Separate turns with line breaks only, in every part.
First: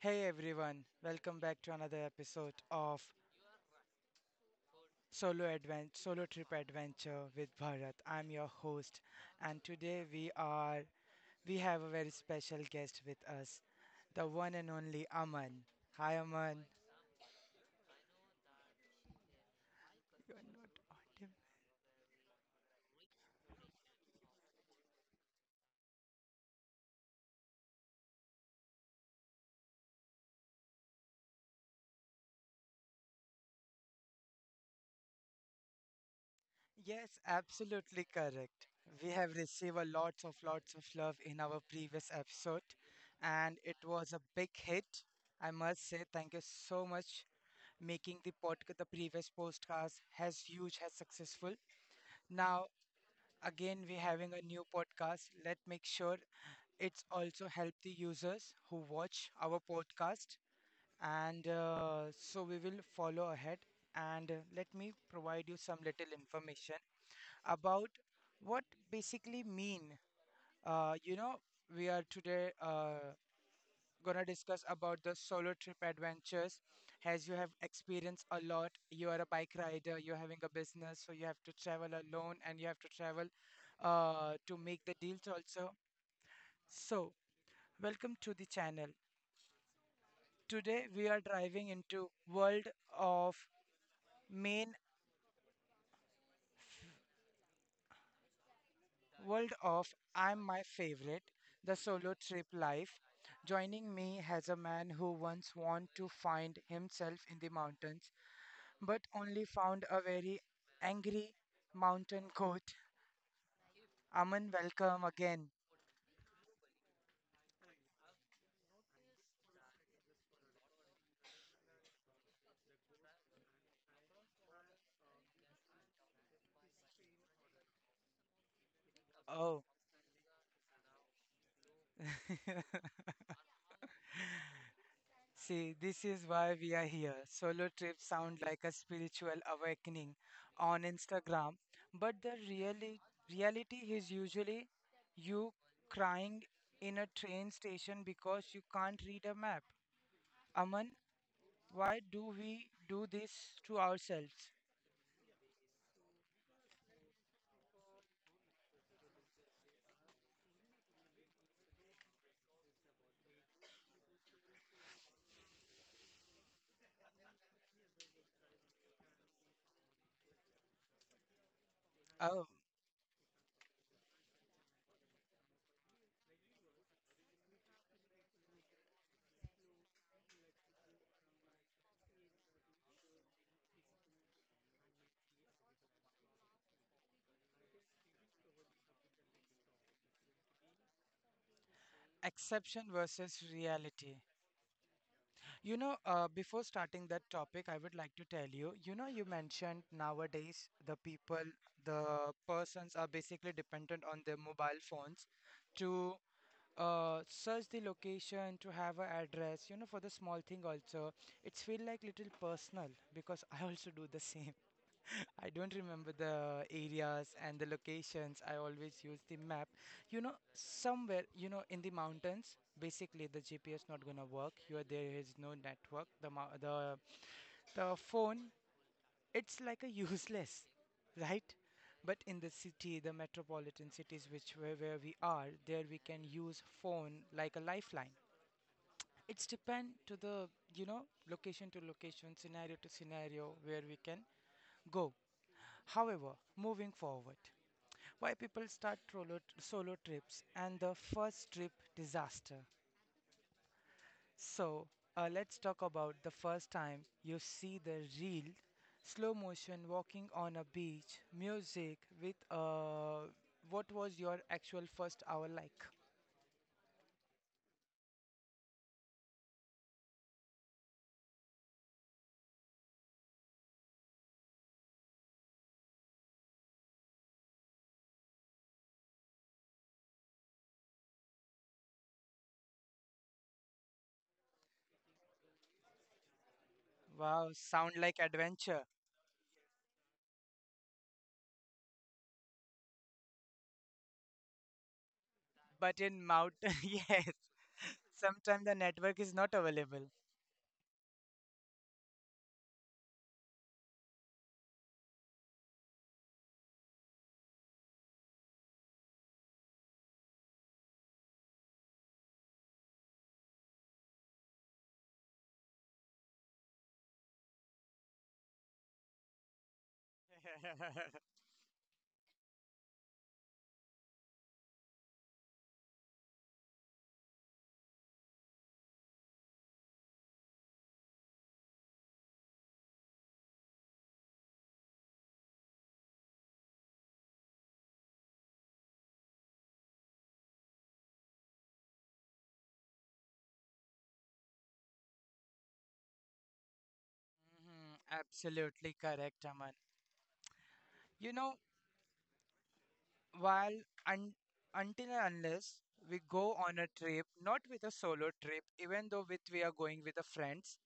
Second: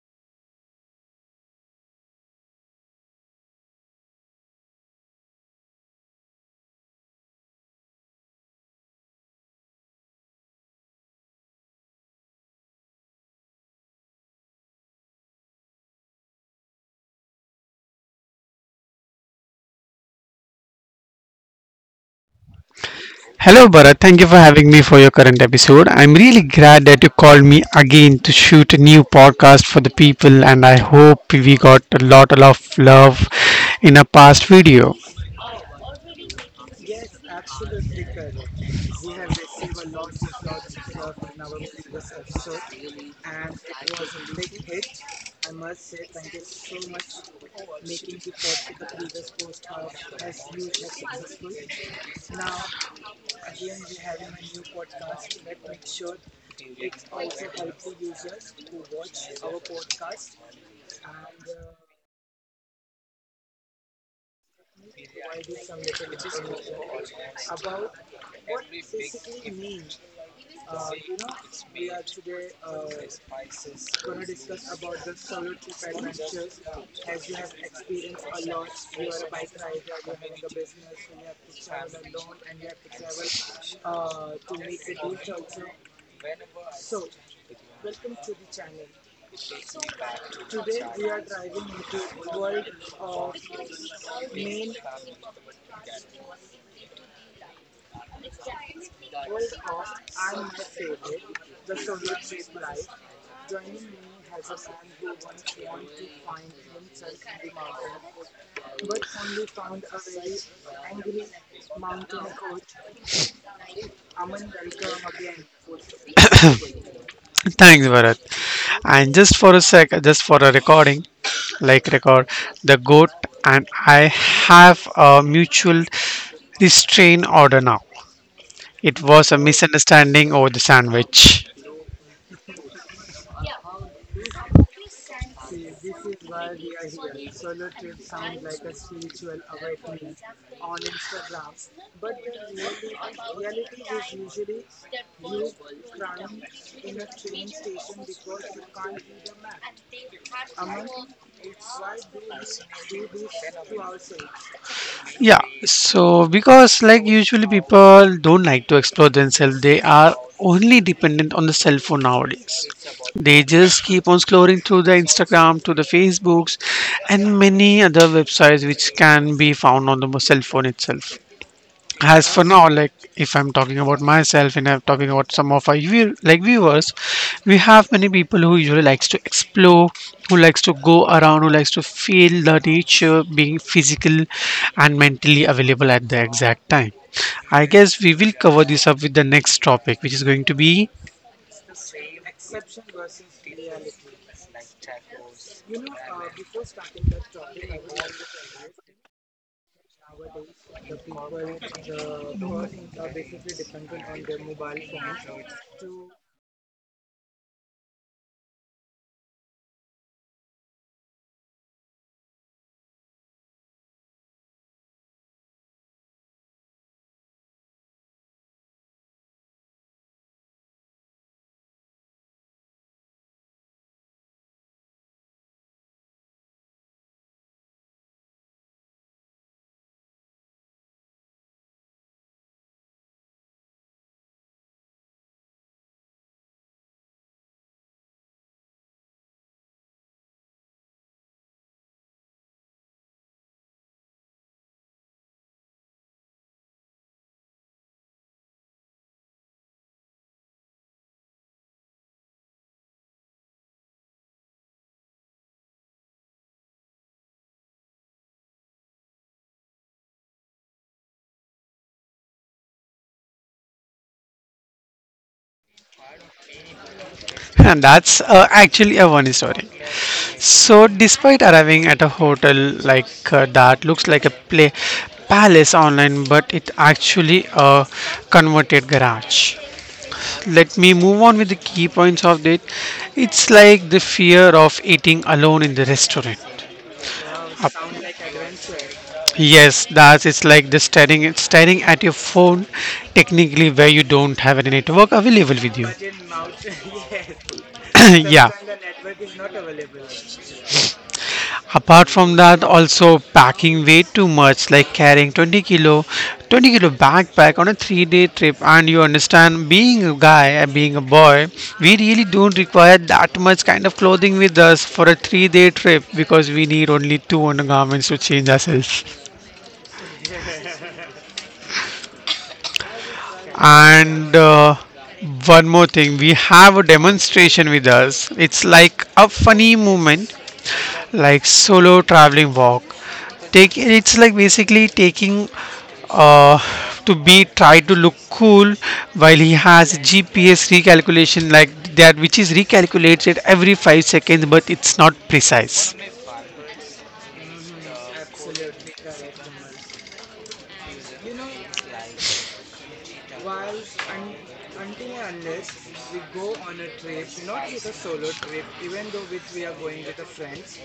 Hey everyone, welcome back to another episode of Solo Advent, Solo Trip Adventure with Bharat. I'm your host and today we are we have a very special guest with us, the one and only Aman. Hi Aman.
Hello, Bharat. Thank you for having me for your current episode. I'm really glad that you called me again to shoot a new podcast for the people, and I hope we got a lot of love in a past video.
Yes, absolutely correct. We have received a lots of love in our previous episode and it was a big hit. I must say thank you so much making the previous podcast has huge has successful. Now, again, we're having a new podcast. Let's make sure it's also help the users who watch our podcast. And so we will follow ahead. And Let me provide you some little information about what basically mean. Uh, you know, we are today. Gonna discuss about the solo trip adventures. As you have experienced a lot, you are a bike rider, you're having a business, so you have to travel alone and you have to travel to make the deals also. So, welcome to the channel. Today we are driving into of main world of I'm my favorite, the solo trip life. Joining me has a man who once wanted to find himself in the mountains but only found a very angry mountain goat. Aman, welcome again.
Thanks, Bharat. And just for a sec, just for a recording, like record, the goat and I have a mutual restraint order now. It was a
Oh,
misunderstanding over the sandwich.
see, this is why we are here. Solo trips sound like a spiritual awakening on Instagram, but reality is usually you crying in a train station because you can't read a map. Aman, why do we do this to ourselves?
Yeah, so because like usually people don't like to explore themselves, they are only dependent on the cell phone nowadays. They just keep on scrolling through the Instagram, to the Facebooks, and many other websites which can be found on the cell phone itself. As for
Oh,
now, like if I'm talking about myself and I'm talking about some of our viewers, we have many people who usually likes to explore, who likes to go around, who likes to feel the nature, being physical and mentally available at the exact time. I guess we will cover this up with the next topic, which is going to be.
exception versus reality. Before starting that topic, I would like to tell you, you mentioned nowadays the persons are basically dependent on their mobile phones to search the location, to have an address, you know, for the small thing also. It's feel like little personal because I also do the same. I don't remember the areas and the locations. I always use the map. You know, somewhere, you know, in the mountains, basically the GPS not gonna work. You are there is no network. The mou- the phone, it's like a useless, right? But in the city, the metropolitan cities, where we are, there we can use phone like a lifeline. It's depend to the, you know, location to location, scenario to scenario where we can go. However, moving forward. Why people start solo trips and the first trip disaster. So, let's talk about the first time you see the real slow motion walking on a beach, music with what was your actual first hour like?
And that's actually a funny story. So, despite arriving at a hotel like that looks like a play palace online, but it actually a converted garage. Let me move on with the key points of it. It's like the fear of eating alone in the restaurant.
Wow,
Uh,
sound like adventure.
Yes, that's it's like the staring at your phone, technically where you don't have any network available with you.
But in Mount, yes, sometimes the network is not available.
Yeah. Apart from that, also packing way too much, like carrying 20 kilo 20-kilo backpack on a 3-day trip. And you understand, being a guy and being a boy, we really don't require that much kind of clothing with us for a 3-day trip because we need only two undergarments to change ourselves. And one more thing, we have a demonstration with us. It's like a funny movement, like solo traveling walk. Take it's like basically taking uh, to be try to look cool while he has GPS recalculation like that, which is recalculated every 5 seconds, but it's not precise.
Mhm, absolutely correct, Aman. You know, while un- until and unless we go on a trip, not with a solo trip, even though with we are going with the friends,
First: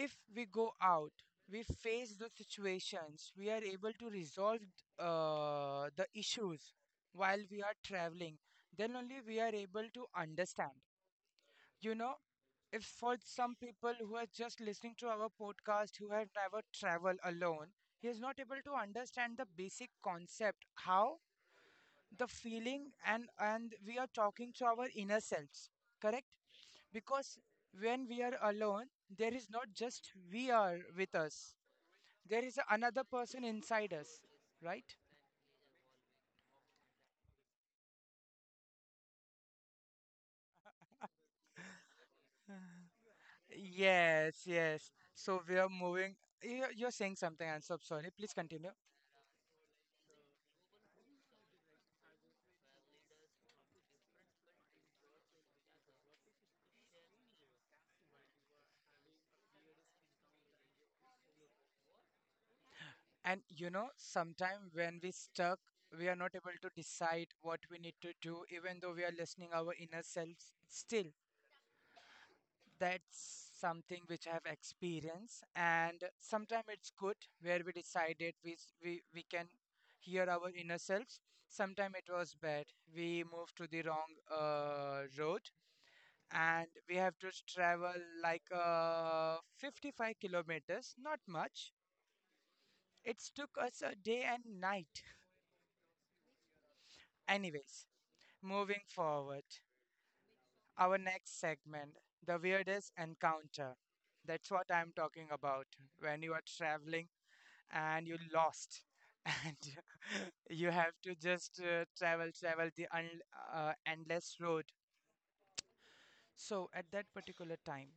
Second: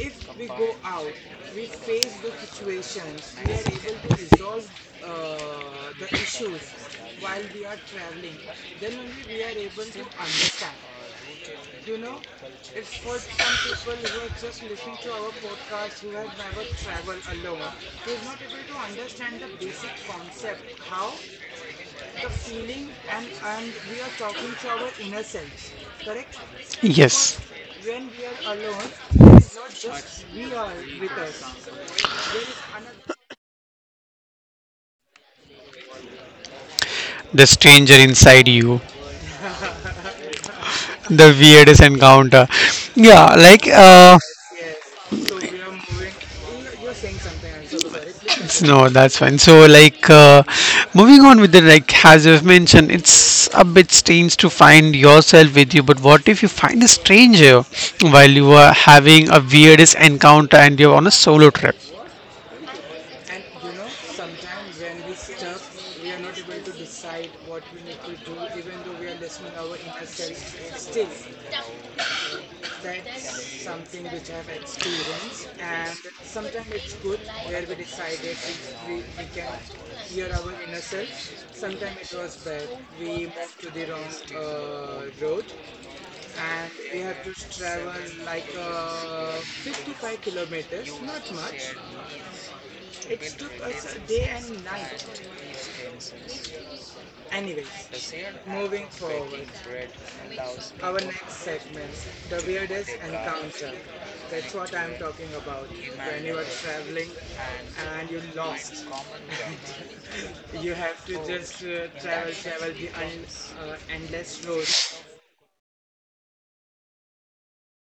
if we go out we face the situations we are able to resolve the issues while we are traveling, then only we are able to understand, you know, if for some people who are just listening to our podcast who have never traveled alone, he is not able to understand the basic concept how the feeling, and we are talking to our inner selves, correct? Because
Yes.
when we are alone, there is not just we are with us, there is another person inside us, right?
The stranger inside you. The weirdest encounter. Yeah, like
Yes, yes, so we are moving. You- you're saying something and so sorry, please continue.
no, that's fine. So, moving on with the, like, as you've mentioned, it's a bit strange to find yourself with you, but what if you find a stranger while you are having a weirdest encounter and you're on a solo trip?
And you know, sometime when we stuck, we are not able to decide what we need to do, even though we are listening our inner selves still. That's something which I have experienced, and sometimes it's good where we decided we s- we can hear our inner selves. Sometimes it was bad. We moved to the wrong road, and we have to travel like 55 kilometers. Not much. It took us a day and night. Anyways, moving forward, our next segment, the weirdest encounter. That's what I'm talking about. When you are traveling and you lost and you have to just travel endless road, so at that particular time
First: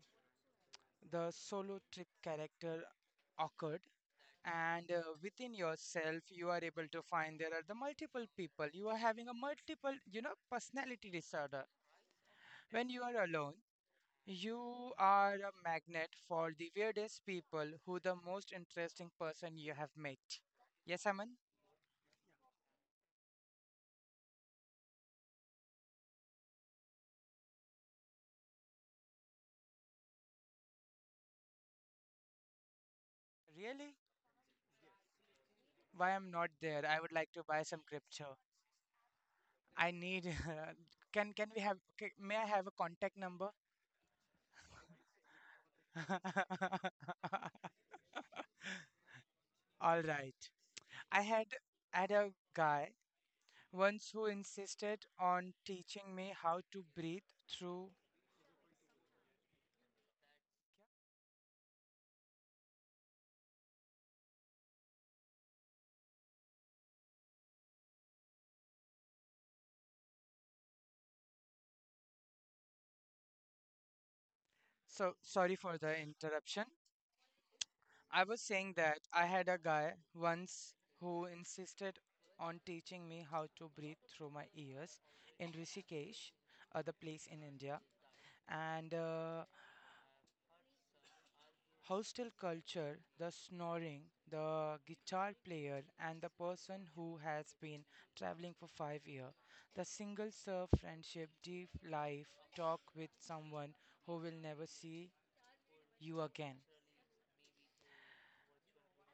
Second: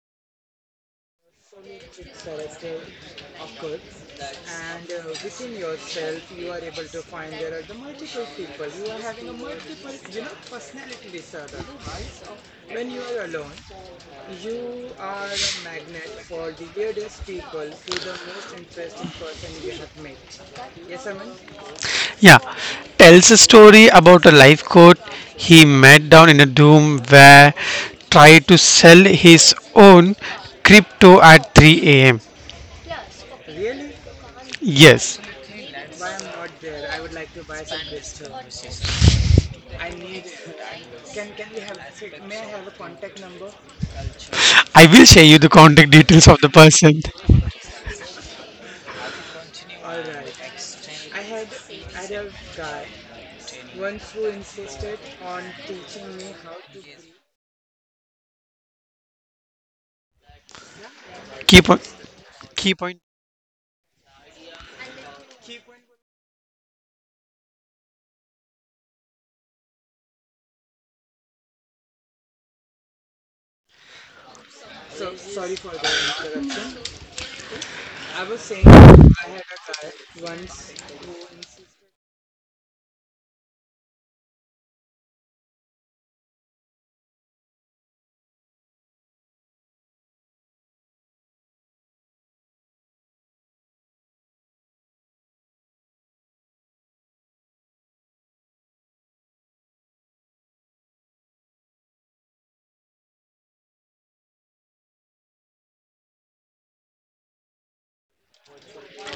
the solo trip character occurred, and within yourself you are able to find there are the multiple people, you are having a multiple, you know, personality disorder. When you are alone you are a magnet for the weirdest people, who the most interesting person you have met. Yes, Aman.
Yeah, tells a story about a life coach he met down in a doom where tried to sell his own crypto at 3 a.m.
Really?
Yes.
Why I'm not there. I would like to buy some crypto. I need. Can we have? May I have a contact number?
I will share you the contact details of the person.
All right. I had I had a guy once who insisted on teaching me how to breathe through.
Key point. Key point.
So sorry for the interruption. I was saying that I had a guy once who insisted on teaching me how to breathe through my ears in Rishikesh, the place in India, and. Hostel culture, the snoring, the guitar player, and the person who has been traveling for 5 years. The single serve friendship, deep life, talk with someone who will never see you again.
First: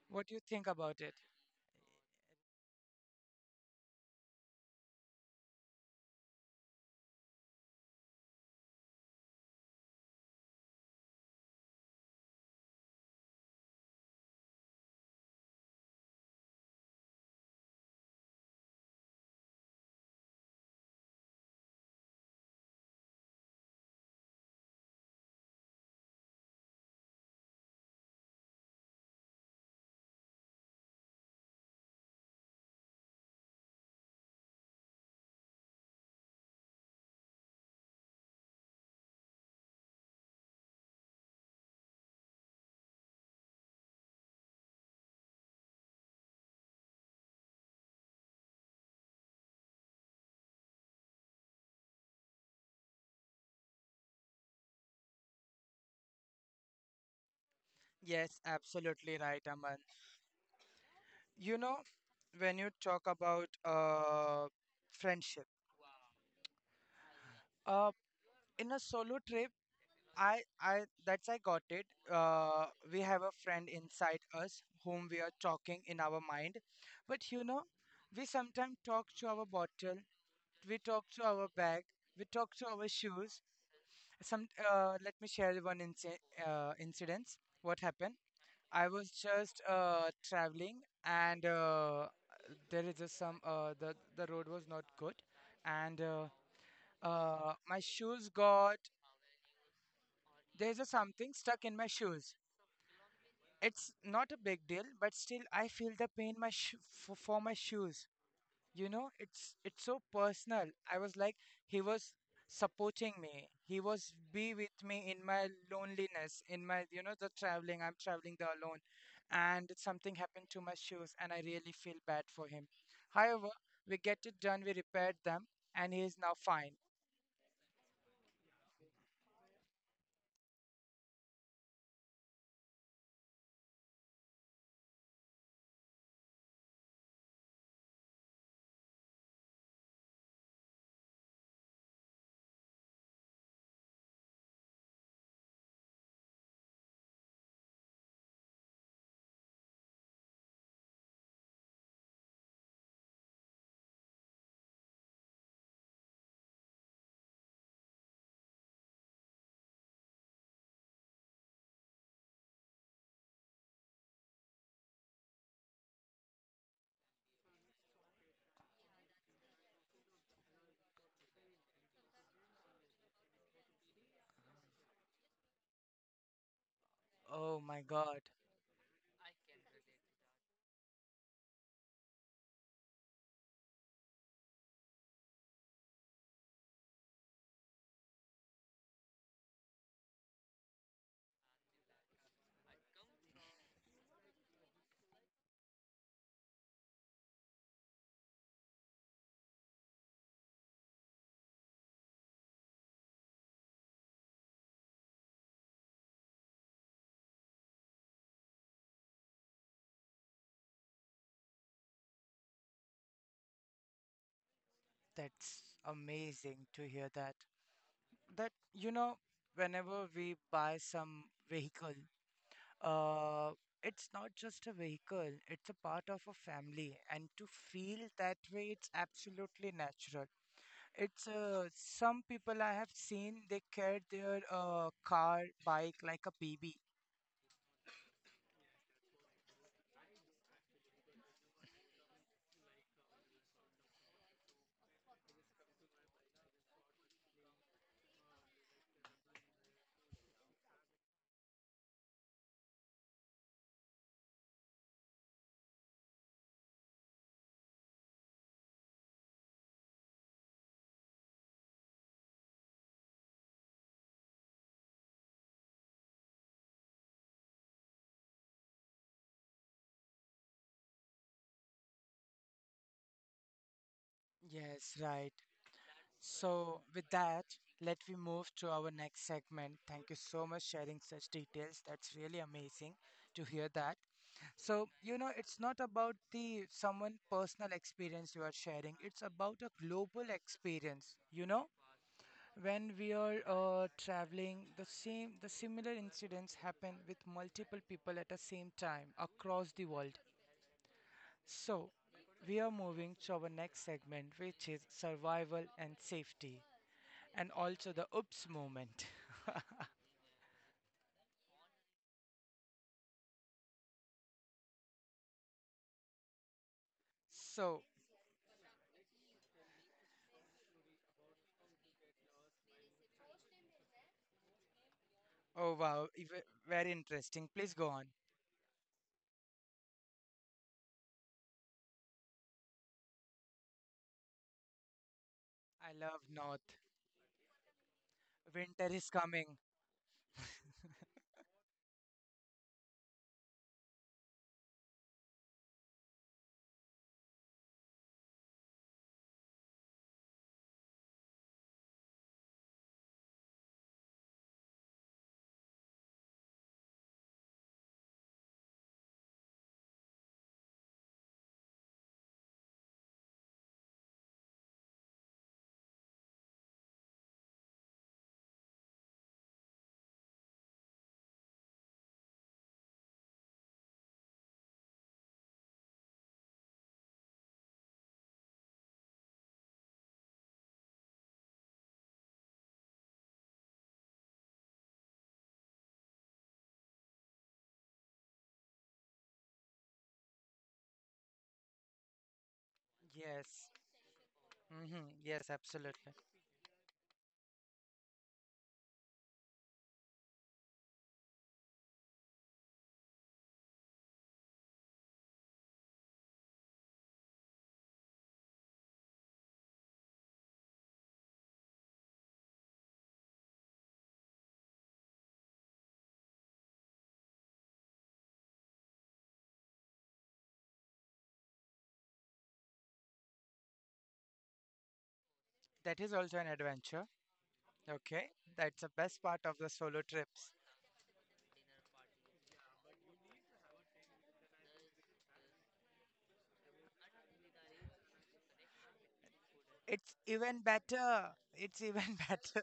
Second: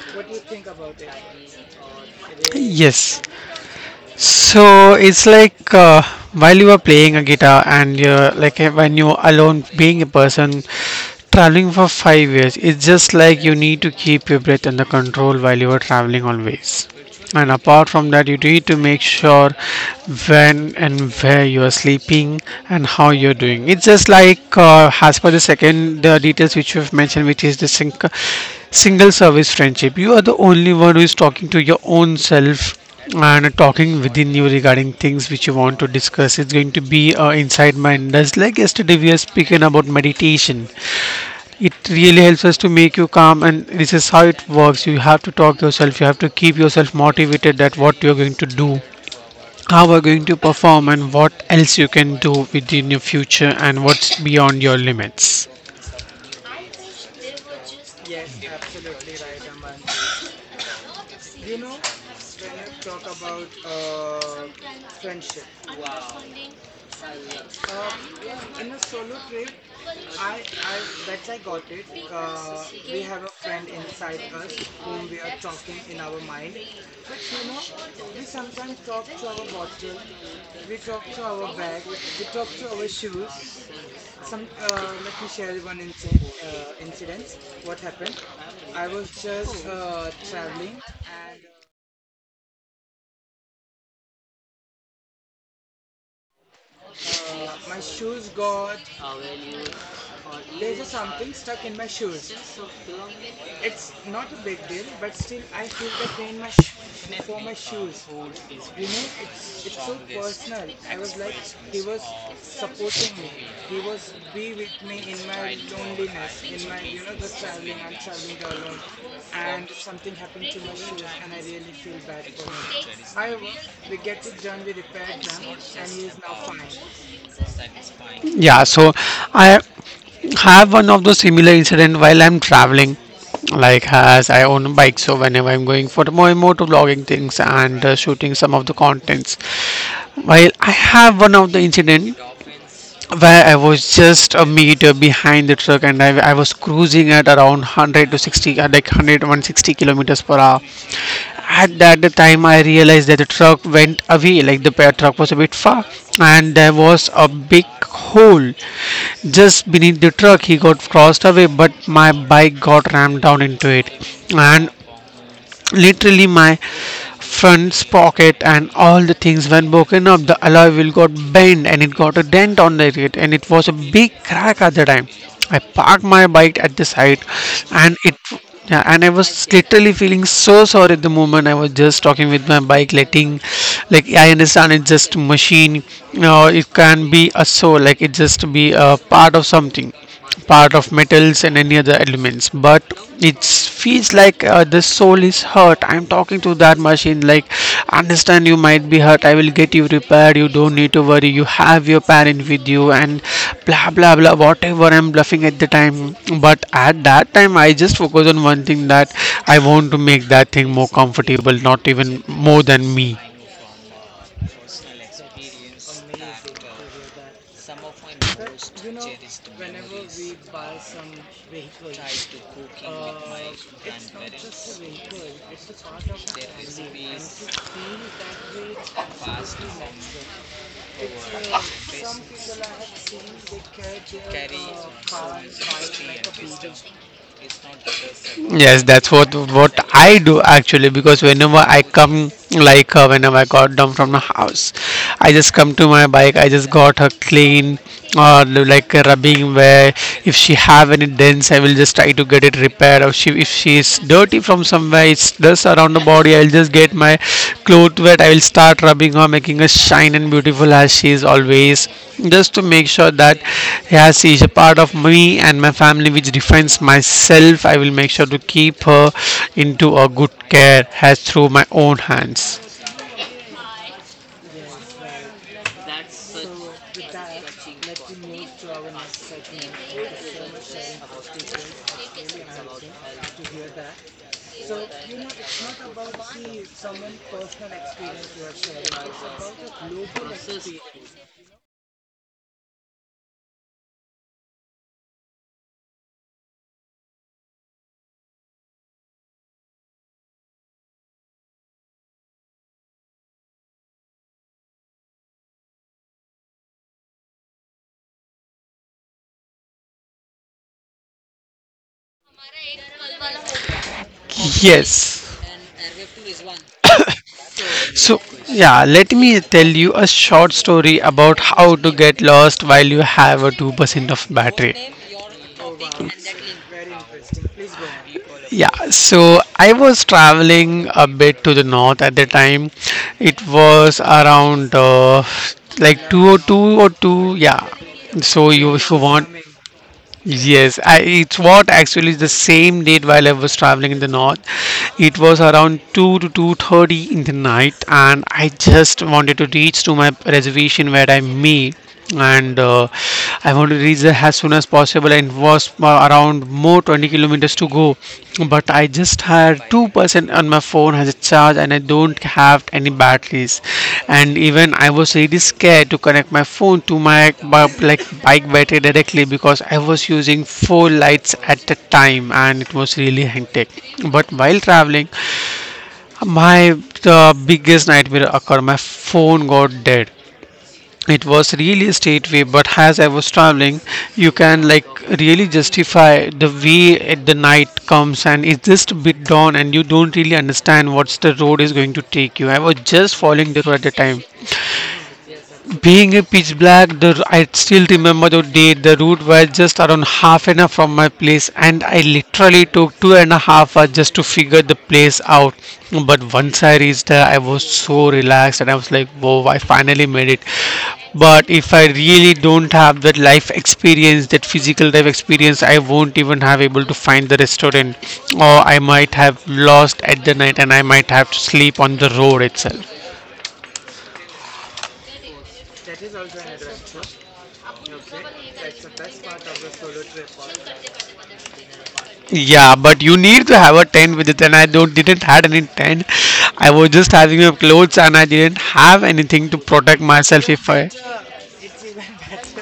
What do you think about it?
Yes. So it's like while you are playing a guitar and you're like when you alone, being a person traveling for 5 years, it's just like you need to keep your breath under control while you are traveling always. And apart from that, you need to make sure when and where you are sleeping and how you're doing. It's just like as per the details which you've mentioned, which is the sink single service friendship. You are the only one who is talking to your own self and talking within you regarding things which you want to discuss. It's going to be inside minders. Like yesterday we are speaking about meditation, it really helps us to make you calm. And this is how it works. You have to talk yourself, you have to keep yourself motivated, that what you're going to do, how we're going to perform, and what else you can do within your future and what's beyond your limits.
Yes, absolutely right, Aman. You know, when you talk about friendship, uh, in a solo trip, that's I got it. We have a friend inside us whom we are talking in our mind, but you know, we sometimes talk to our bottle, we talk to our bag, we talk to our shoes. Some, let me share one incident. What happened? I was just traveling, and there is a, some the road was not good, and my shoes got, there's a something stuck in my shoes. It's not a big deal, but still I feel the pain, for my shoes. You know, it's so personal. I was like, he was supporting me, he was be with me in my loneliness, in my, you know, the traveling, I'm traveling there alone, and something happened to my shoes and I really feel bad for him. However, we get it done, we repaired them, and he is now fine.
Yeah, so I have one of those similar incident while I'm traveling. Like, as I own a bike, so whenever I'm going for more motor vlogging things and shooting some of the contents, while I have one of the incident where I was just a meter behind the truck and I was cruising at around 100 to 60, like 100 160 kilometers per hour. At that time I realized that the truck went away, like the truck was a bit far, and there was a big hole just beneath the truck. He got crossed away, but my bike got rammed down into it. And literally my front pocket and all the things when broken up, the alloy wheel got bent and it got a dent on it, and it was a big crack. At the time, I parked my bike at the side,
Oh my
and it
God,
yeah, and I was literally feeling so sorry at the moment. I was just talking with my bike, letting, like, I understand it's just machine. You know, it can be a soul, like it just be a part of something, part of metals and any other elements, but it feels like the soul is hurt. I'm talking to that machine like, understand, you might be hurt, I will get you repaired, you don't need to worry, you have your parent with you, and blah blah blah, whatever I'm bluffing at the time. But at that time I just focus on one thing, that I want to make that thing more comfortable, not even more than me.
that's amazing to hear that. That, you know, whenever we buy some vehicle, uh it's not just a vehicle, it's a part of a family, and to feel that way it's absolutely natural. It's some people I have seen they care their car, bike, like a baby.
Yes, that's what I do actually, because whenever I come like whenever I got down from the house, I just come to my bike. I just got her clean or like a rubbing, where if she have any dents, I will just try to get it repaired. Or she, if she is dirty from somewhere, it's around the body, I'll just get my cloth wet. I will start rubbing her, making her shine and beautiful as she is always. Just to make sure that, yeah, she is a part of me and my family, which defines myself. I will make sure to keep her into a good care as through my own hands.
Yes, right. So with that, let me move to our next segment. Thank you so much sharing such details, that's really amazing to hear that. So, you know, it's not about the someone personal experience you are sharing. It's about a global experience. You know, when we are traveling, the similar incidents happen with multiple people at the same time across the world. So, we are moving to our next segment, which is survival and safety, and also the oops moment.
Yes.
So,
So yeah, let me tell you a short story about how to get lost while you have a 2% of battery.
oh wow, very interesting. Please go on.
Yeah, so I was traveling a bit to the north at the time. It was around
I
like
love North.
202 or 2, yeah. So you
Winter
if you
is
want,
coming.
yes, I, it's what actually the same date while I was traveling in the north. It was around 2 to 2:30 in the night, and I just wanted to reach to my reservation where I made. And I wanted to reach there as soon as possible, and it was around more 20 kilometers to go, but I just had 2% on my phone as a charge, and I don't have any batteries. And even I was really scared to connect my phone to my bike battery directly, because I was using four lights at the time and it was really hectic. But while traveling, my the biggest nightmare occurred. My phone got dead. It was really a straight way, but as I was traveling, you can, like, really justify the way at the night comes, and it's just a bit dawn and you don't really understand what's the road is going to take you. I was just following the
Yes.
road at the time,
Hmm. Yes,
being
absolutely.
a pitch black. The I still remember the day, the route was just around half an hour from my place, and I literally took 2.5 hours just to figure the place out. But once I reached there, I was so relaxed, and I was like, whoa, I finally made it. But if I really don't have that life experience, that physical life experience, I won't even have able to find the restaurant, or I might have lost at the night and I might have to sleep on the road itself.
That is also an adventure. Okay. That's the best part of the solo trips.
Yeah, but you need to have a tent with it, and I don't didn't had any tent. I was just having my clothes, and I didn't have anything to protect
It's
myself
even
if I.
better. It's even better.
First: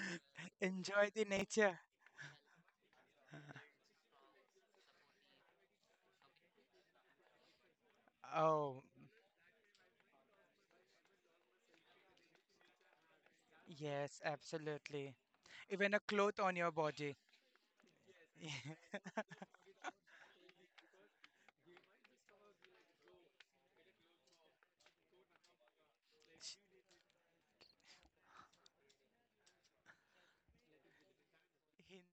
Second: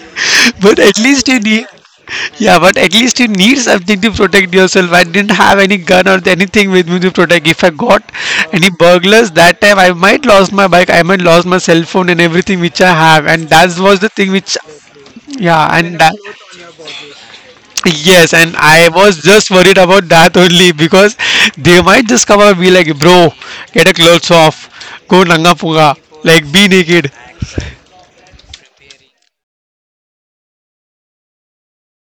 But at
Enjoy the
least you need.
nature.
Yeah, but at least you need something to protect yourself. I didn't have any gun or anything with me to protect. If I got any
Oh,
burglars that time, I might lost my bike. I might lost my cell phone and everything which I have, and that was the
yes,
thing which.
absolutely.
Yeah,
Even a
and that.
cloth on your body.
Yes, and I was just worried about that only, because they might just come up and be like, bro, get a clothes off, go nanga punga, like
Sh-
be naked.
hin-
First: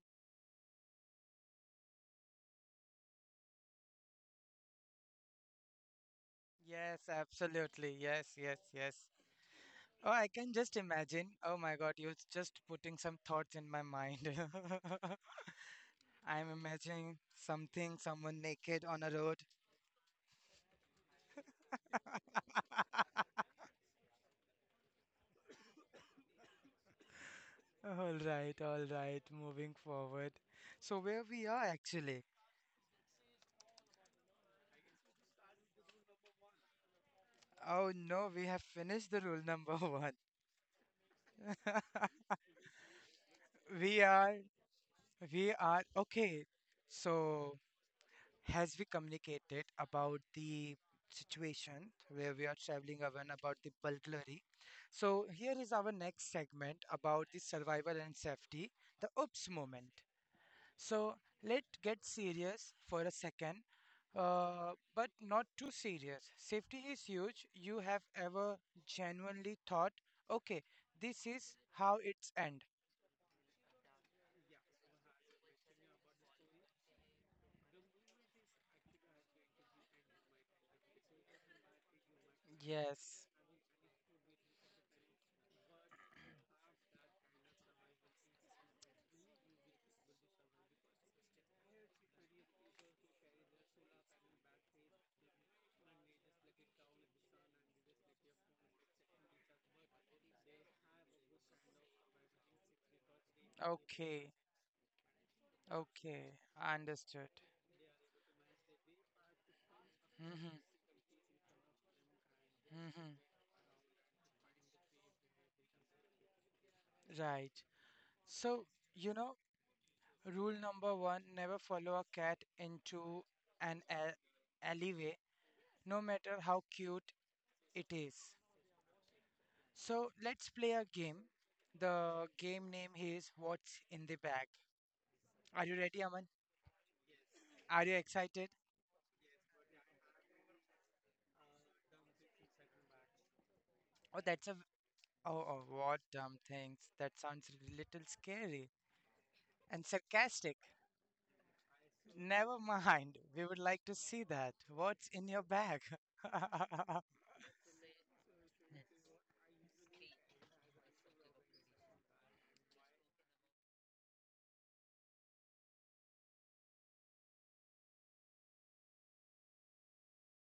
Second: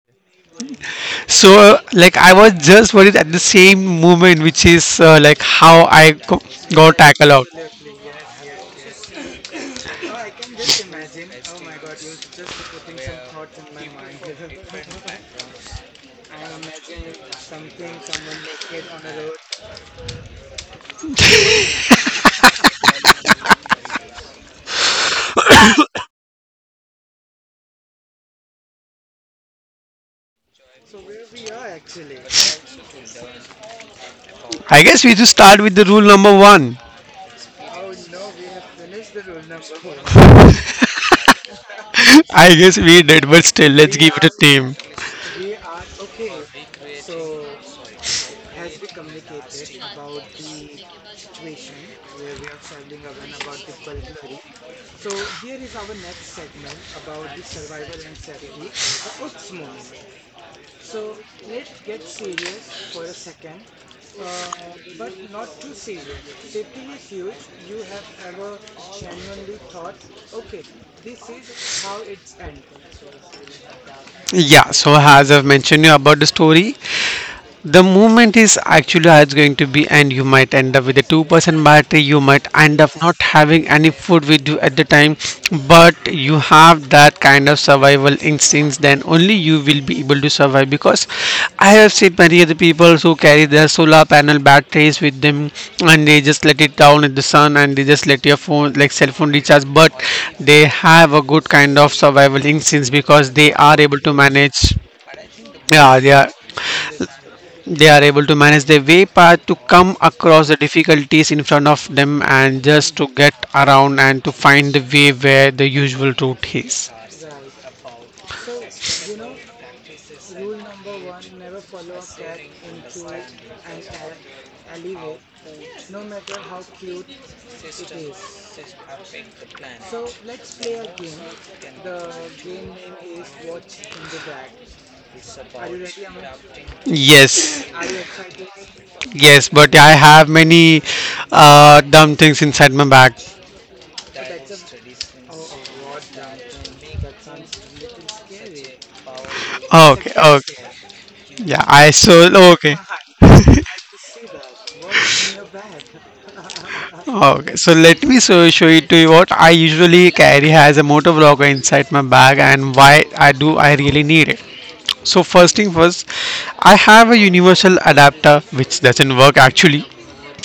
So, like, I was just worried at the same moment, which is like how I got
Yes,
tackled out.
absolutely. Yes, yes, yes. Oh, I can just imagine. Oh my God, you're just putting some thoughts in my mind. I'm imagining something, someone naked on a road. All right, moving forward. So, where we are actually?
I guess we just start with the rule number one.
Oh no, we have finished the rule number one.
I guess we did, but still, let's
We
give it a
are,
name.
we are, okay. So, as we communicated about the situation where we are traveling around about the burglary, so here is our next segment about the survival and safety, the oops moment. So let's get serious for a second, but not too serious. Safety is huge. You have ever genuinely thought, okay, this is how it's end.
Yeah, so as I've mentioned you about the story, the movement is actually how it's going to be, and you might end up with a 2% battery. You might end up not
Yes.
having any food with you at the time, but you have that kind of survival instincts. Then only you will be able to survive because I have seen many other people who carry their solar panel batteries with them and they just let it down in the sun and they just let your phone, like cell phone, recharge. But they have a good kind of survival instincts because they are able to
Okay.
manage. Yeah, they are.
Okay. Understood.
They are able to manage their way path to come across the
Mm-hmm.
difficulties in front of them and just to
Mm-hmm.
get around and to find the way where the usual route is.
Right. So, you know, rule number one, never follow a cat into alleyway, no matter how cute it is. So let's play a game. The game name is What's in the Bag. Are you ready, Aman?
Yes,
Are you excited?
yes, but I have many dumb things inside my bag.
Oh, that's a. Oh, oh, what dumb things. That sounds a little scary and
Okay,
sarcastic.
okay. Yeah, I so
Never
okay.
mind. We would like to see that. What's in your bag? Yeah,
Okay, so let me so show you to you what I usually carry as a motor vlogger inside my bag and why I do I really need it. So first thing first, I have a universal adapter which doesn't work actually.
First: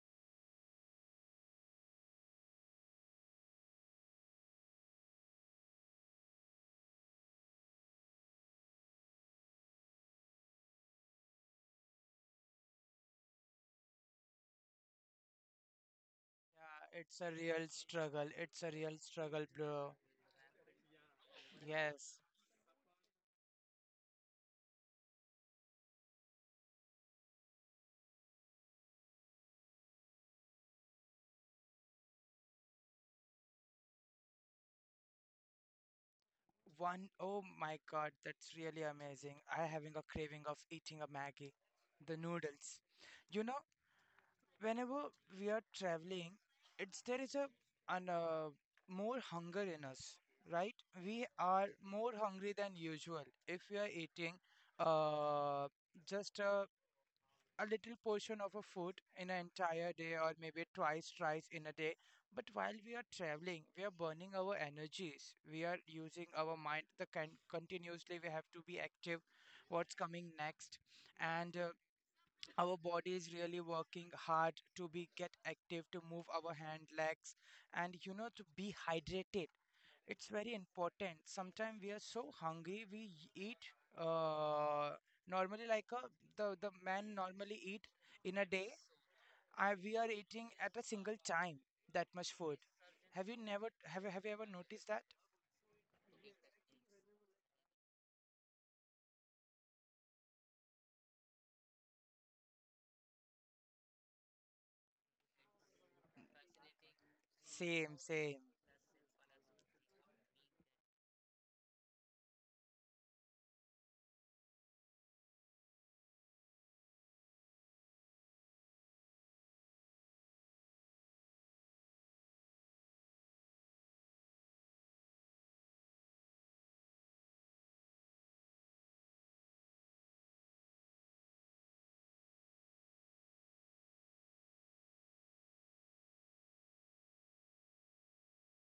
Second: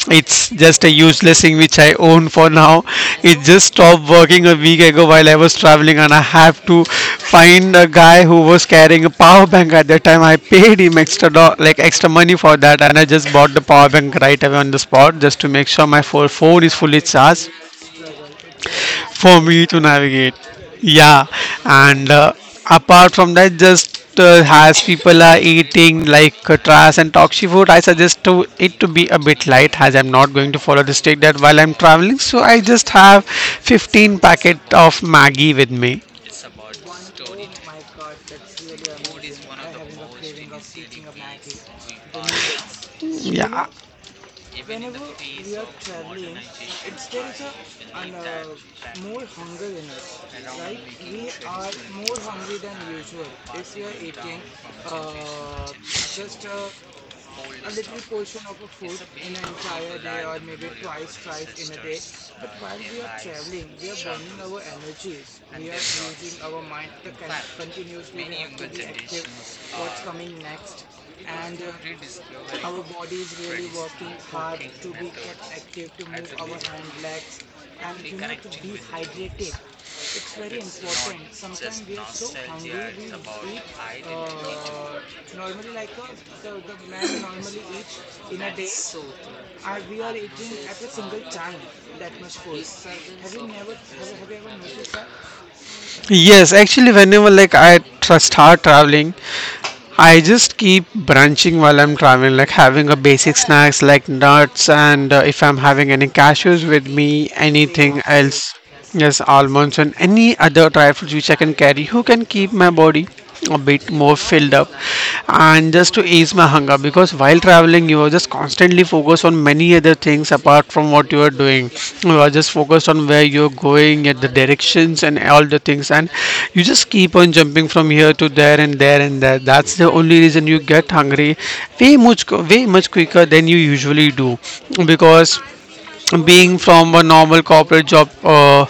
It's just a useless thing which I own for now. It just stopped working a week ago while I was traveling, and I have to find a guy who was carrying a power bank at that time. I paid him extra like extra money for that, and I just bought the power bank right away on the spot just to make sure my phone is fully
it's a
charged
real struggle. It's a real
for
struggle,
me to
bro.
navigate. Yeah, and
Yes.
uh, apart from that, just as people are eating like trash and toxic food, I suggest to it to be a bit light as I'm not going to follow the strict diet while I'm traveling. So I just have 15 packet of Maggie with me.
One, oh my God, that's really amazing. I having a craving of eating a Maggie, the noodles. You know,
Yeah.
whenever we are traveling, it's there is a an more hunger in us, right? We are more hungry than usual. If we are eating uh, just a little portion of a food in an entire day, or maybe twice, thrice in a day. But while we are traveling, we are burning our energies. We are using our mind. Continuously we have to be active. What's coming next? And Our body is really working hard to be get active to move our hand legs, and you know, to be hydrated. It's very important. Sometimes we are so hungry eat uh normally, like, the man normally eat in a day, I we are eating at a single time that much food. Have you never Have you ever noticed that?
Yes, actually, whenever like I start traveling, I just keep brunching while I'm traveling, like having a basic snacks like nuts, and if I'm having any cashews with me,
Same,
anything
same.
else, yes, almonds and any other dry fruits which I can carry, who can keep my body a bit more filled up, and just to ease my hunger. Because while traveling, you are just constantly focused on many other things apart from what you are doing. You are just focused on where you're going at the directions and all the things, and you just keep on jumping from here to there and there and there. That's the only reason you get hungry way much quicker than you usually do, because being from a normal corporate job,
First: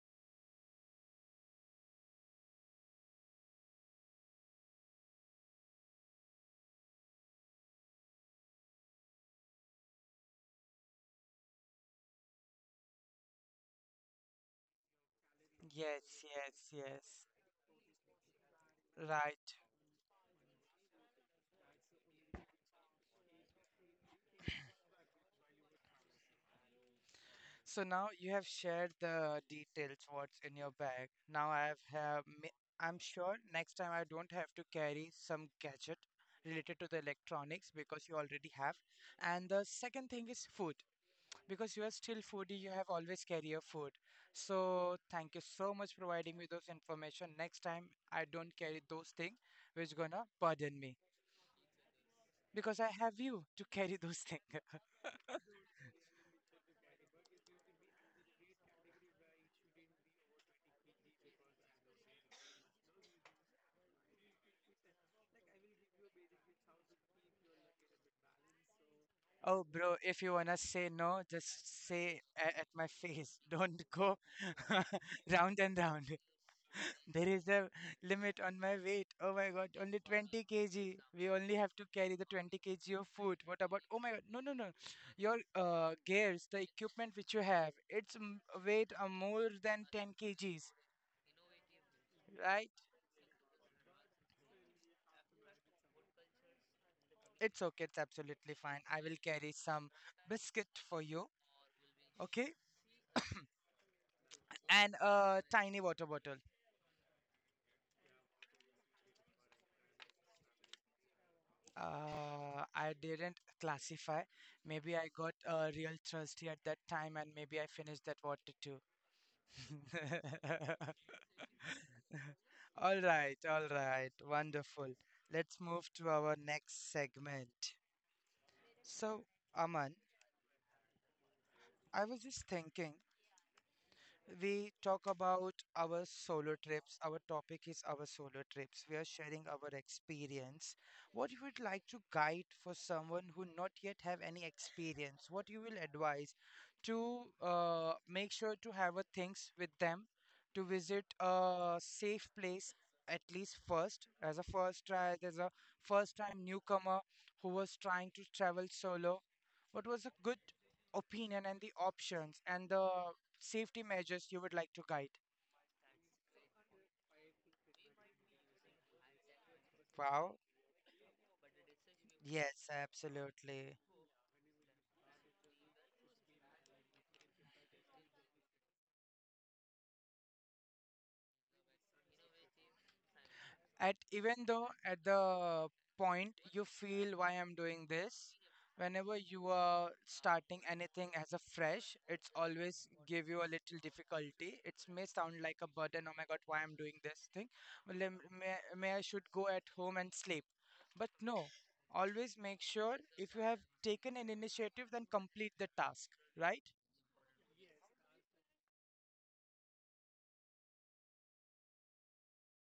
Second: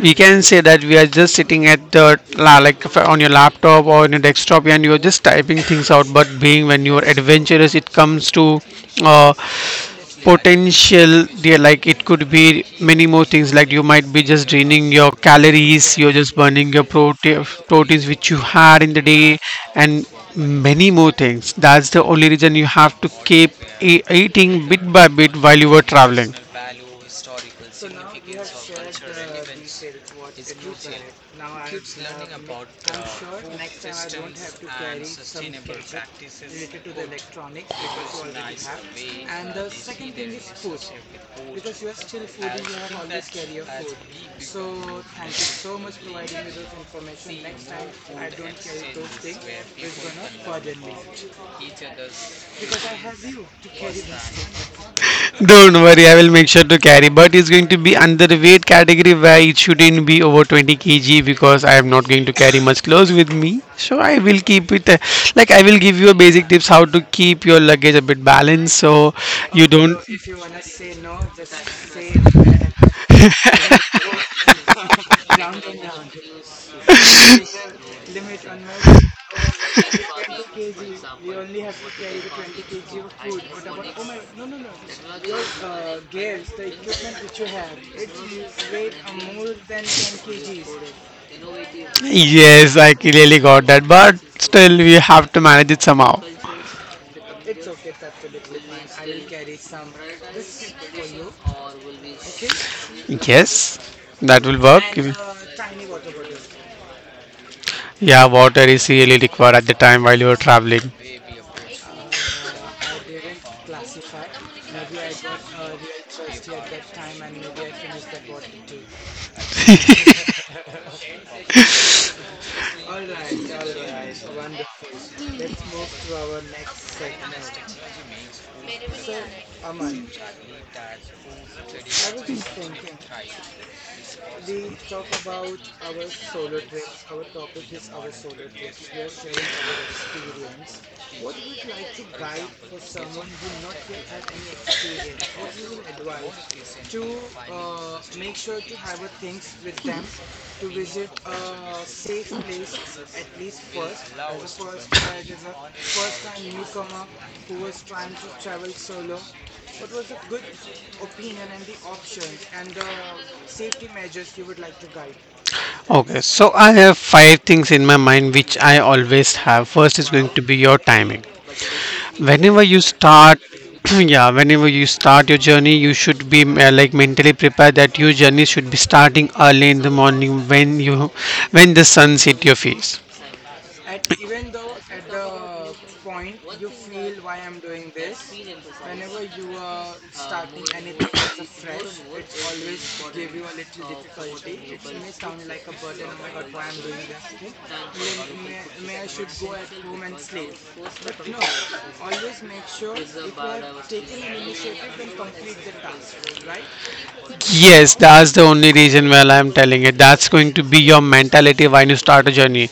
we can say that we are just sitting at the on your laptop or on your desktop and you're just typing things out. But being when you're adventurous it comes to uh, potential there, like it could be many more things. Like you might be just draining your calories,
Yes,
you're just
yes,
burning your
yes.
proteins which you had in the day,
Right.
and many more things. That's the only reason you have to keep eating bit by bit while you were traveling.
So now you have shared the details, what's in your bag. Now I have, I'm sure next time I don't have to carry some gadget related to the electronics because you already have. And the second thing is food. Because you are still foodie, you have always carry your food. So thank you so much providing me those information. Next time I don't carry those things which gonna burden me because I have you to carry those things.
Don't worry, I will make sure to carry. But it's going to be under the weight category where it shouldn't be over 20 kg because I am not going to carry much clothes with me. So I will keep it like I will give you a basic tips how to keep your luggage a bit balanced so
Oh,
you. Okay,
bro, if you
don't.
wanna say no, just say at my face. Don't go round and round. There is a limit on my weight. Oh my God, only 20 kg. We only have to carry the 20 kg of food. What about? Oh my God, no, no, no. Your gears, the equipment which you have, weight are more than 10 kgs, right?
Yes, I clearly got that, but still we have to manage it somehow.
It's okay. It's absolutely fine. I will carry some biscuit for you. Okay,
Yes, that will work.
and a tiny water bottle.
Yeah, water is really required at the time while you are traveling.
I didn't classify. Maybe I got real thirsty at that time, and maybe I finished that water too. All right, wonderful. Let's move to our next segment. So, Aman, I was just thinking, we talk about our solo trips. Our topic is our solo trips. We are sharing our experience. What you would like to guide for someone who not yet have any experience? What you will advise to make sure to have a things with them, to visit a safe place at least first, as a first try, there's a first time newcomer who was trying to travel solo. What was a good opinion and the options and the safety measures you would like to guide?
Okay, so I have five things in my mind which I always have. First is going
Wow.
to be your timing. Whenever
Yes,
you start,
absolutely.
yeah, whenever you start your journey, you should be like mentally prepared that your journey should be starting early in the morning when you when the sun hit your face.
At even though at the point you feel why I'm doing this, whenever you are starting anything as a fresh, it's always give you a little difficulty. It may sound like a burden. Oh my God, why I'm doing this thing? Well, then may I should go at home and sleep. But no, always make sure if you have taken an initiative, then complete the task, right?
Yes, that's the only reason why I'm telling it. That's going to be your mentality when you start a journey.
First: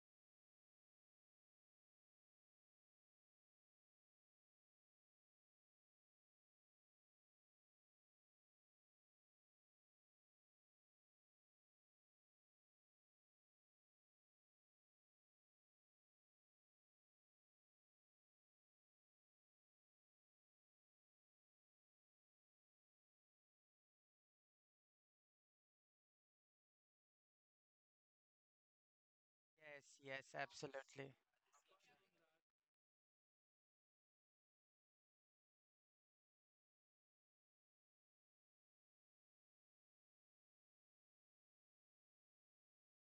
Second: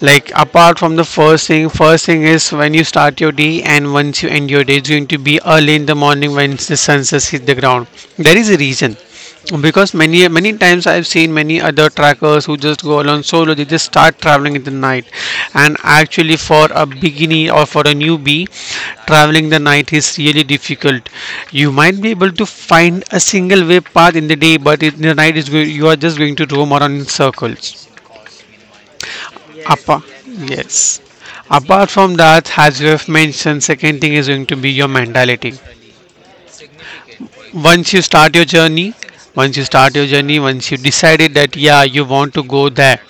Like apart from the first thing is when you start your day and once you end your day, it's going to be early in the morning when the sun sets hit the ground. There is a reason because many times I've seen many other trackers who just go along solo. They just start traveling in the night, and actually for a beginner or for a newbie, traveling the night is really difficult. You might be able to find a single way path in the day, but in the night is go- you are just going to roam around in circles. Yes,
Yes,
Appa,
yes,
yes, yes.
absolutely.
Apart from that, as you have mentioned, second thing is going to be your mentality. Once you start your journey once you start your journey once you decided that yeah you want to go there,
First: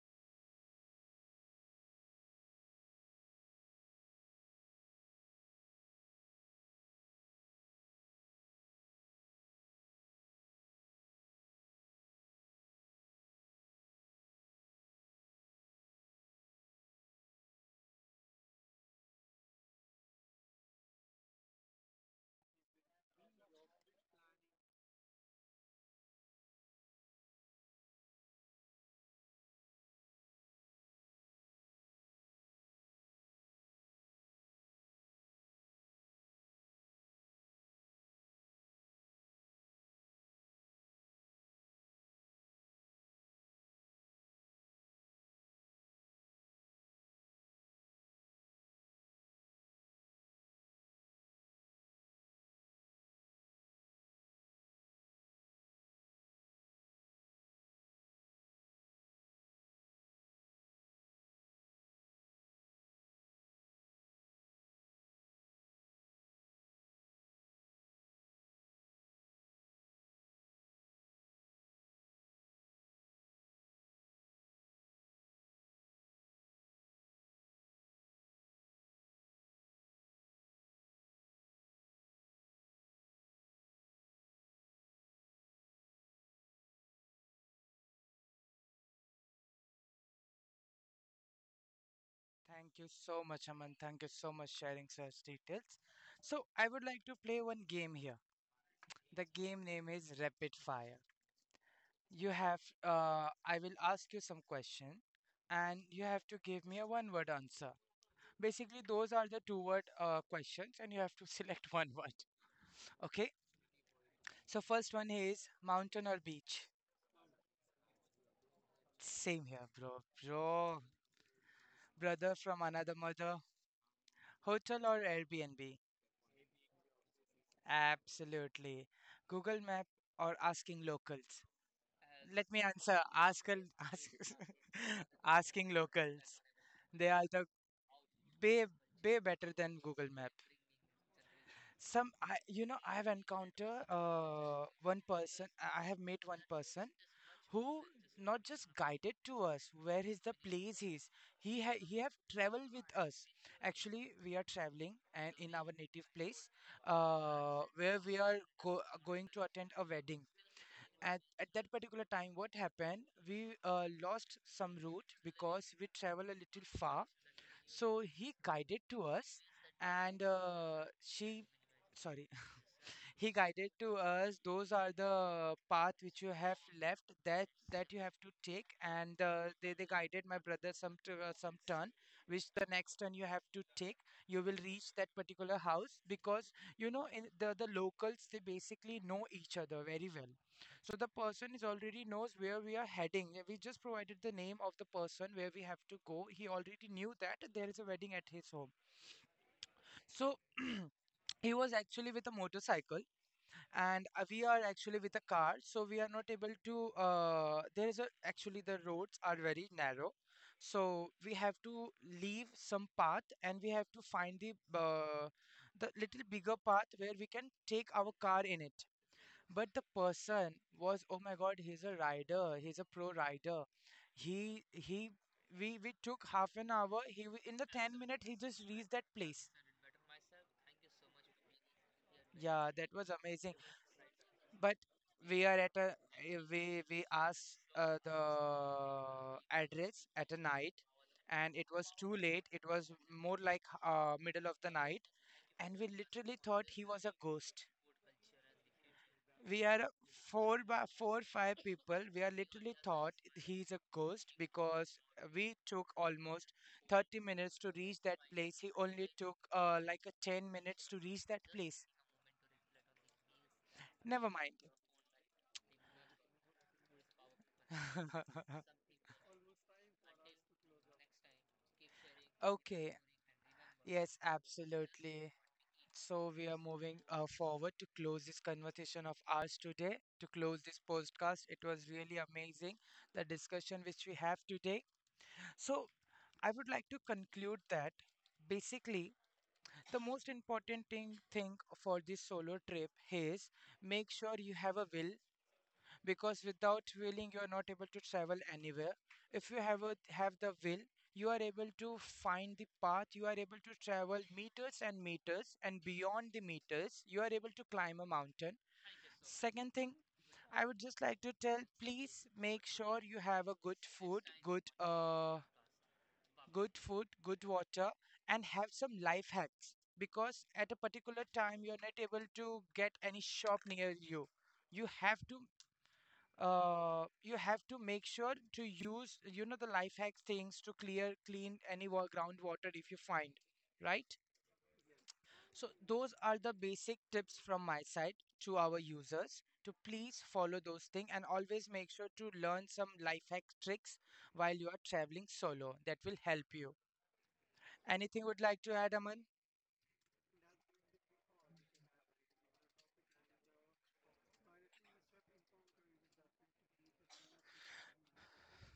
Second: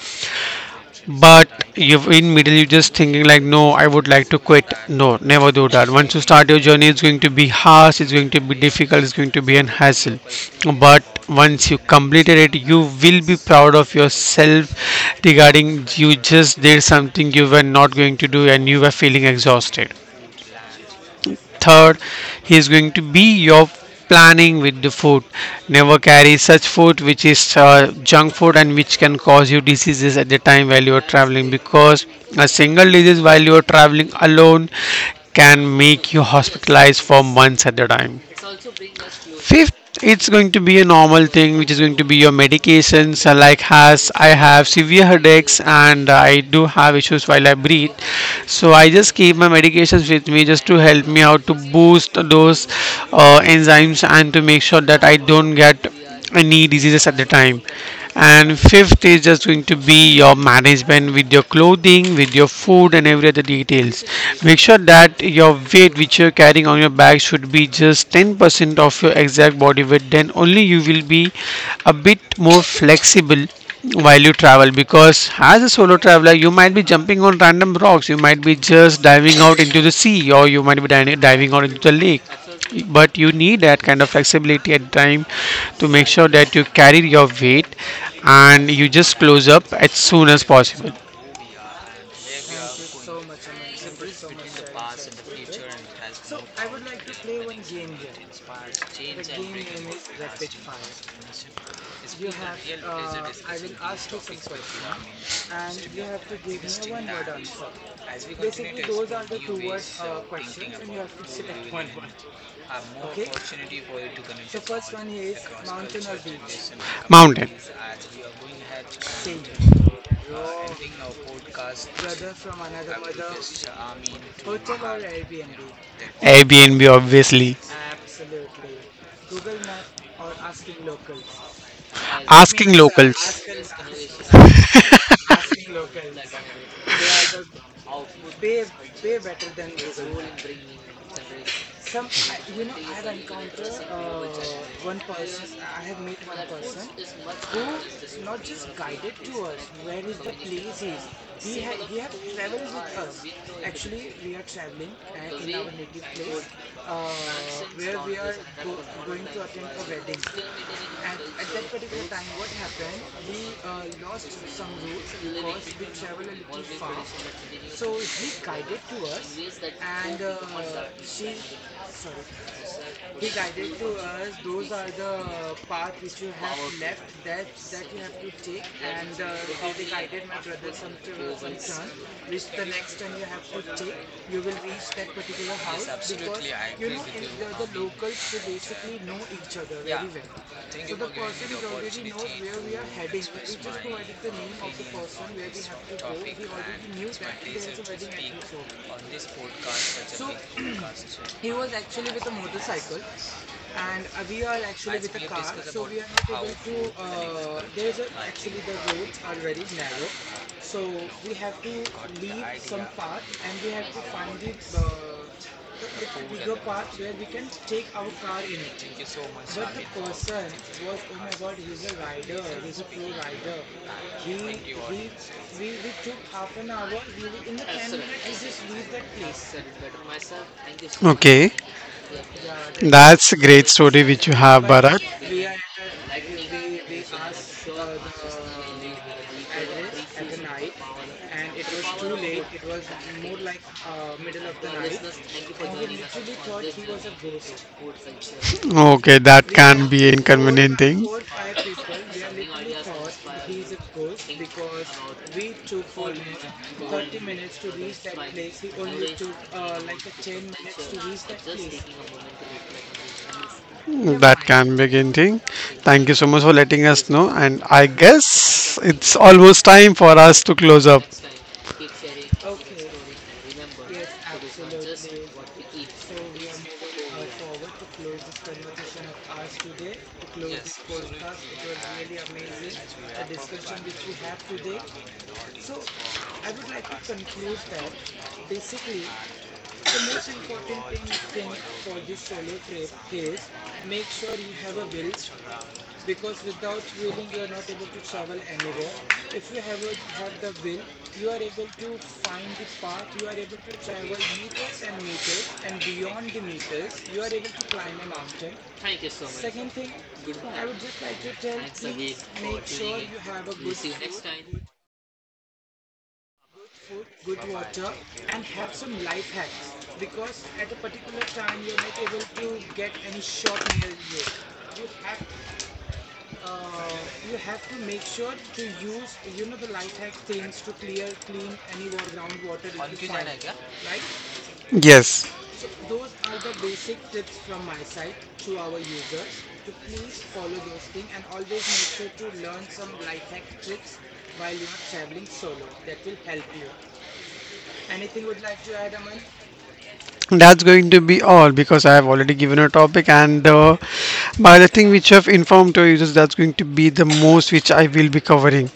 but you in middle you just thinking like no I would like to quit, no never do that. Once you start your journey it's going to be harsh, it's going to be difficult, it's going to be an hassle, but once you completed it you will be proud of yourself, regarding you just did something you were not going to do and you were feeling exhausted. Third, he is going to be your planning with the food. Never carry such food which is junk food and which can cause you diseases at the time while you are traveling, because a single disease while you are traveling alone can make you hospitalized for months at a time. Fifth, it's going to be a normal thing, which is going to be your medications. Like has I have severe headaches and I do have issues while I breathe, so I just keep my medications with me just to help me out to boost those enzymes and to make sure that I don't get knee diseases at the time. And fifth is just going to be your management with your clothing, with your food and every other details. Make sure that your weight which you're carrying on your back should be just 10% of your exact body weight. Then only you will be a bit more flexible while you travel, because as a solo traveler you might be jumping on random rocks, you might be just diving out into the sea or you might be diving out into the lake, but you need that kind of flexibility at time to make sure that you carry your weight and you just close up as soon as possible.
Thank you so much, Aman. Thank you so much sharing such details. So I would like to play one game here. The game name is Rapid Fire. You have, I will ask you some question, and you have to give me a one-word answer. Basically, those are the two-word questions, and you have to select one word. Okay. So first one is mountain or beach.
Mountain.
Same here, bro. Bro, brother from another mother. Hotel or Airbnb?
Airbnb, obviously.
Absolutely. Google Map or asking locals? Let me
Asking
answer.
locals.
Ask, ask asking locals. They are the way, way better than Google Map. Some I you know I have encountered one person. I have met one person who not just guided to us where is the place is. He have traveled with us. Actually, we are traveling and in our native place, where going to attend a wedding at that particular time. What happened, we lost some route because we travel a little far, so he guided to us. And she sorry he guided to us those are the path which you have left, that you have to take. And they guided my brother some to, some turn, which the next turn you have to take, you will reach that particular house. Because you know, in the locals, they basically know each other very well, so the person is already knows where we are heading. Yeah, we just provided the name of the person where we have to go. He already knew that there is a wedding at his home. So he was actually with a motorcycle, and we are actually with a car, so we are not able to there is a actually the roads are very narrow. So we have to leave some path, and we have to find the little bigger path where we can take our car in it. But the person was, oh my god, he's a rider, he's a pro rider. He we took half an hour. In the 10-minute he just reached that place.
Okay,
Yeah, that was
that's a
amazing.
great story which you have,
But
But
we
Bharat.
are at a we asked the address at a night, and it was too late. It was more like middle of the night, and we literally thought he was a ghost.
Sure. Okay, that.
We are four by 4-5 people. We are literally thought he's a ghost, because we took almost 30 minutes to reach that place. He only took like a 10 minutes to reach that place. Never
That
mind.
can be getting. Thank you so much for letting us know. And I guess it's almost time for us to close up.
Okay, yes, absolutely. So we are moving forward to close this conversation of ours today. To close this podcast, it was really amazing, the discussion which we have today. So I would like to conclude that basically the most important thing for this solo trip is make sure you have a will, because without willing you are not able to travel anywhere. If you have a, have the will, you are able to find the path. You are able to travel meters and meters and beyond the meters. You are able to climb a mountain. Second thing, I would just like to tell, please make sure you have a good food, good food, good water, and have some life hacks, because at a particular time you're not able to get any shop near you. You have to you have to make sure to use, you know, the life hack things to clear clean groundwater if you find, right?
Yes,
So those are the basic tips from my side to our users to please follow those things, and always make sure to learn some life hack tricks while you are traveling solo. That will help you. Anything would like to add, Aman?
that's going to be all because I have already given a topic, and by the thing which I've informed to you, that's going to be the most which I will be covering.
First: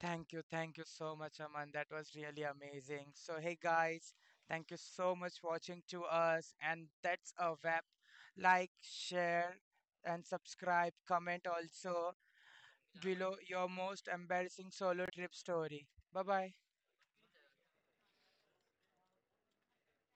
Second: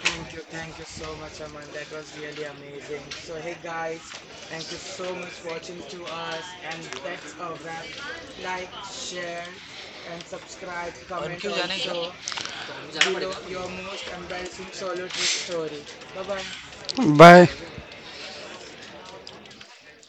Thank you. Thank you so much, Aman. That was really amazing. So, hey guys, thank you so much for watching to us. And that's a wrap. Like, share, and subscribe. Comment also below your most embarrassing solo trip story. Bye bye.
Bye.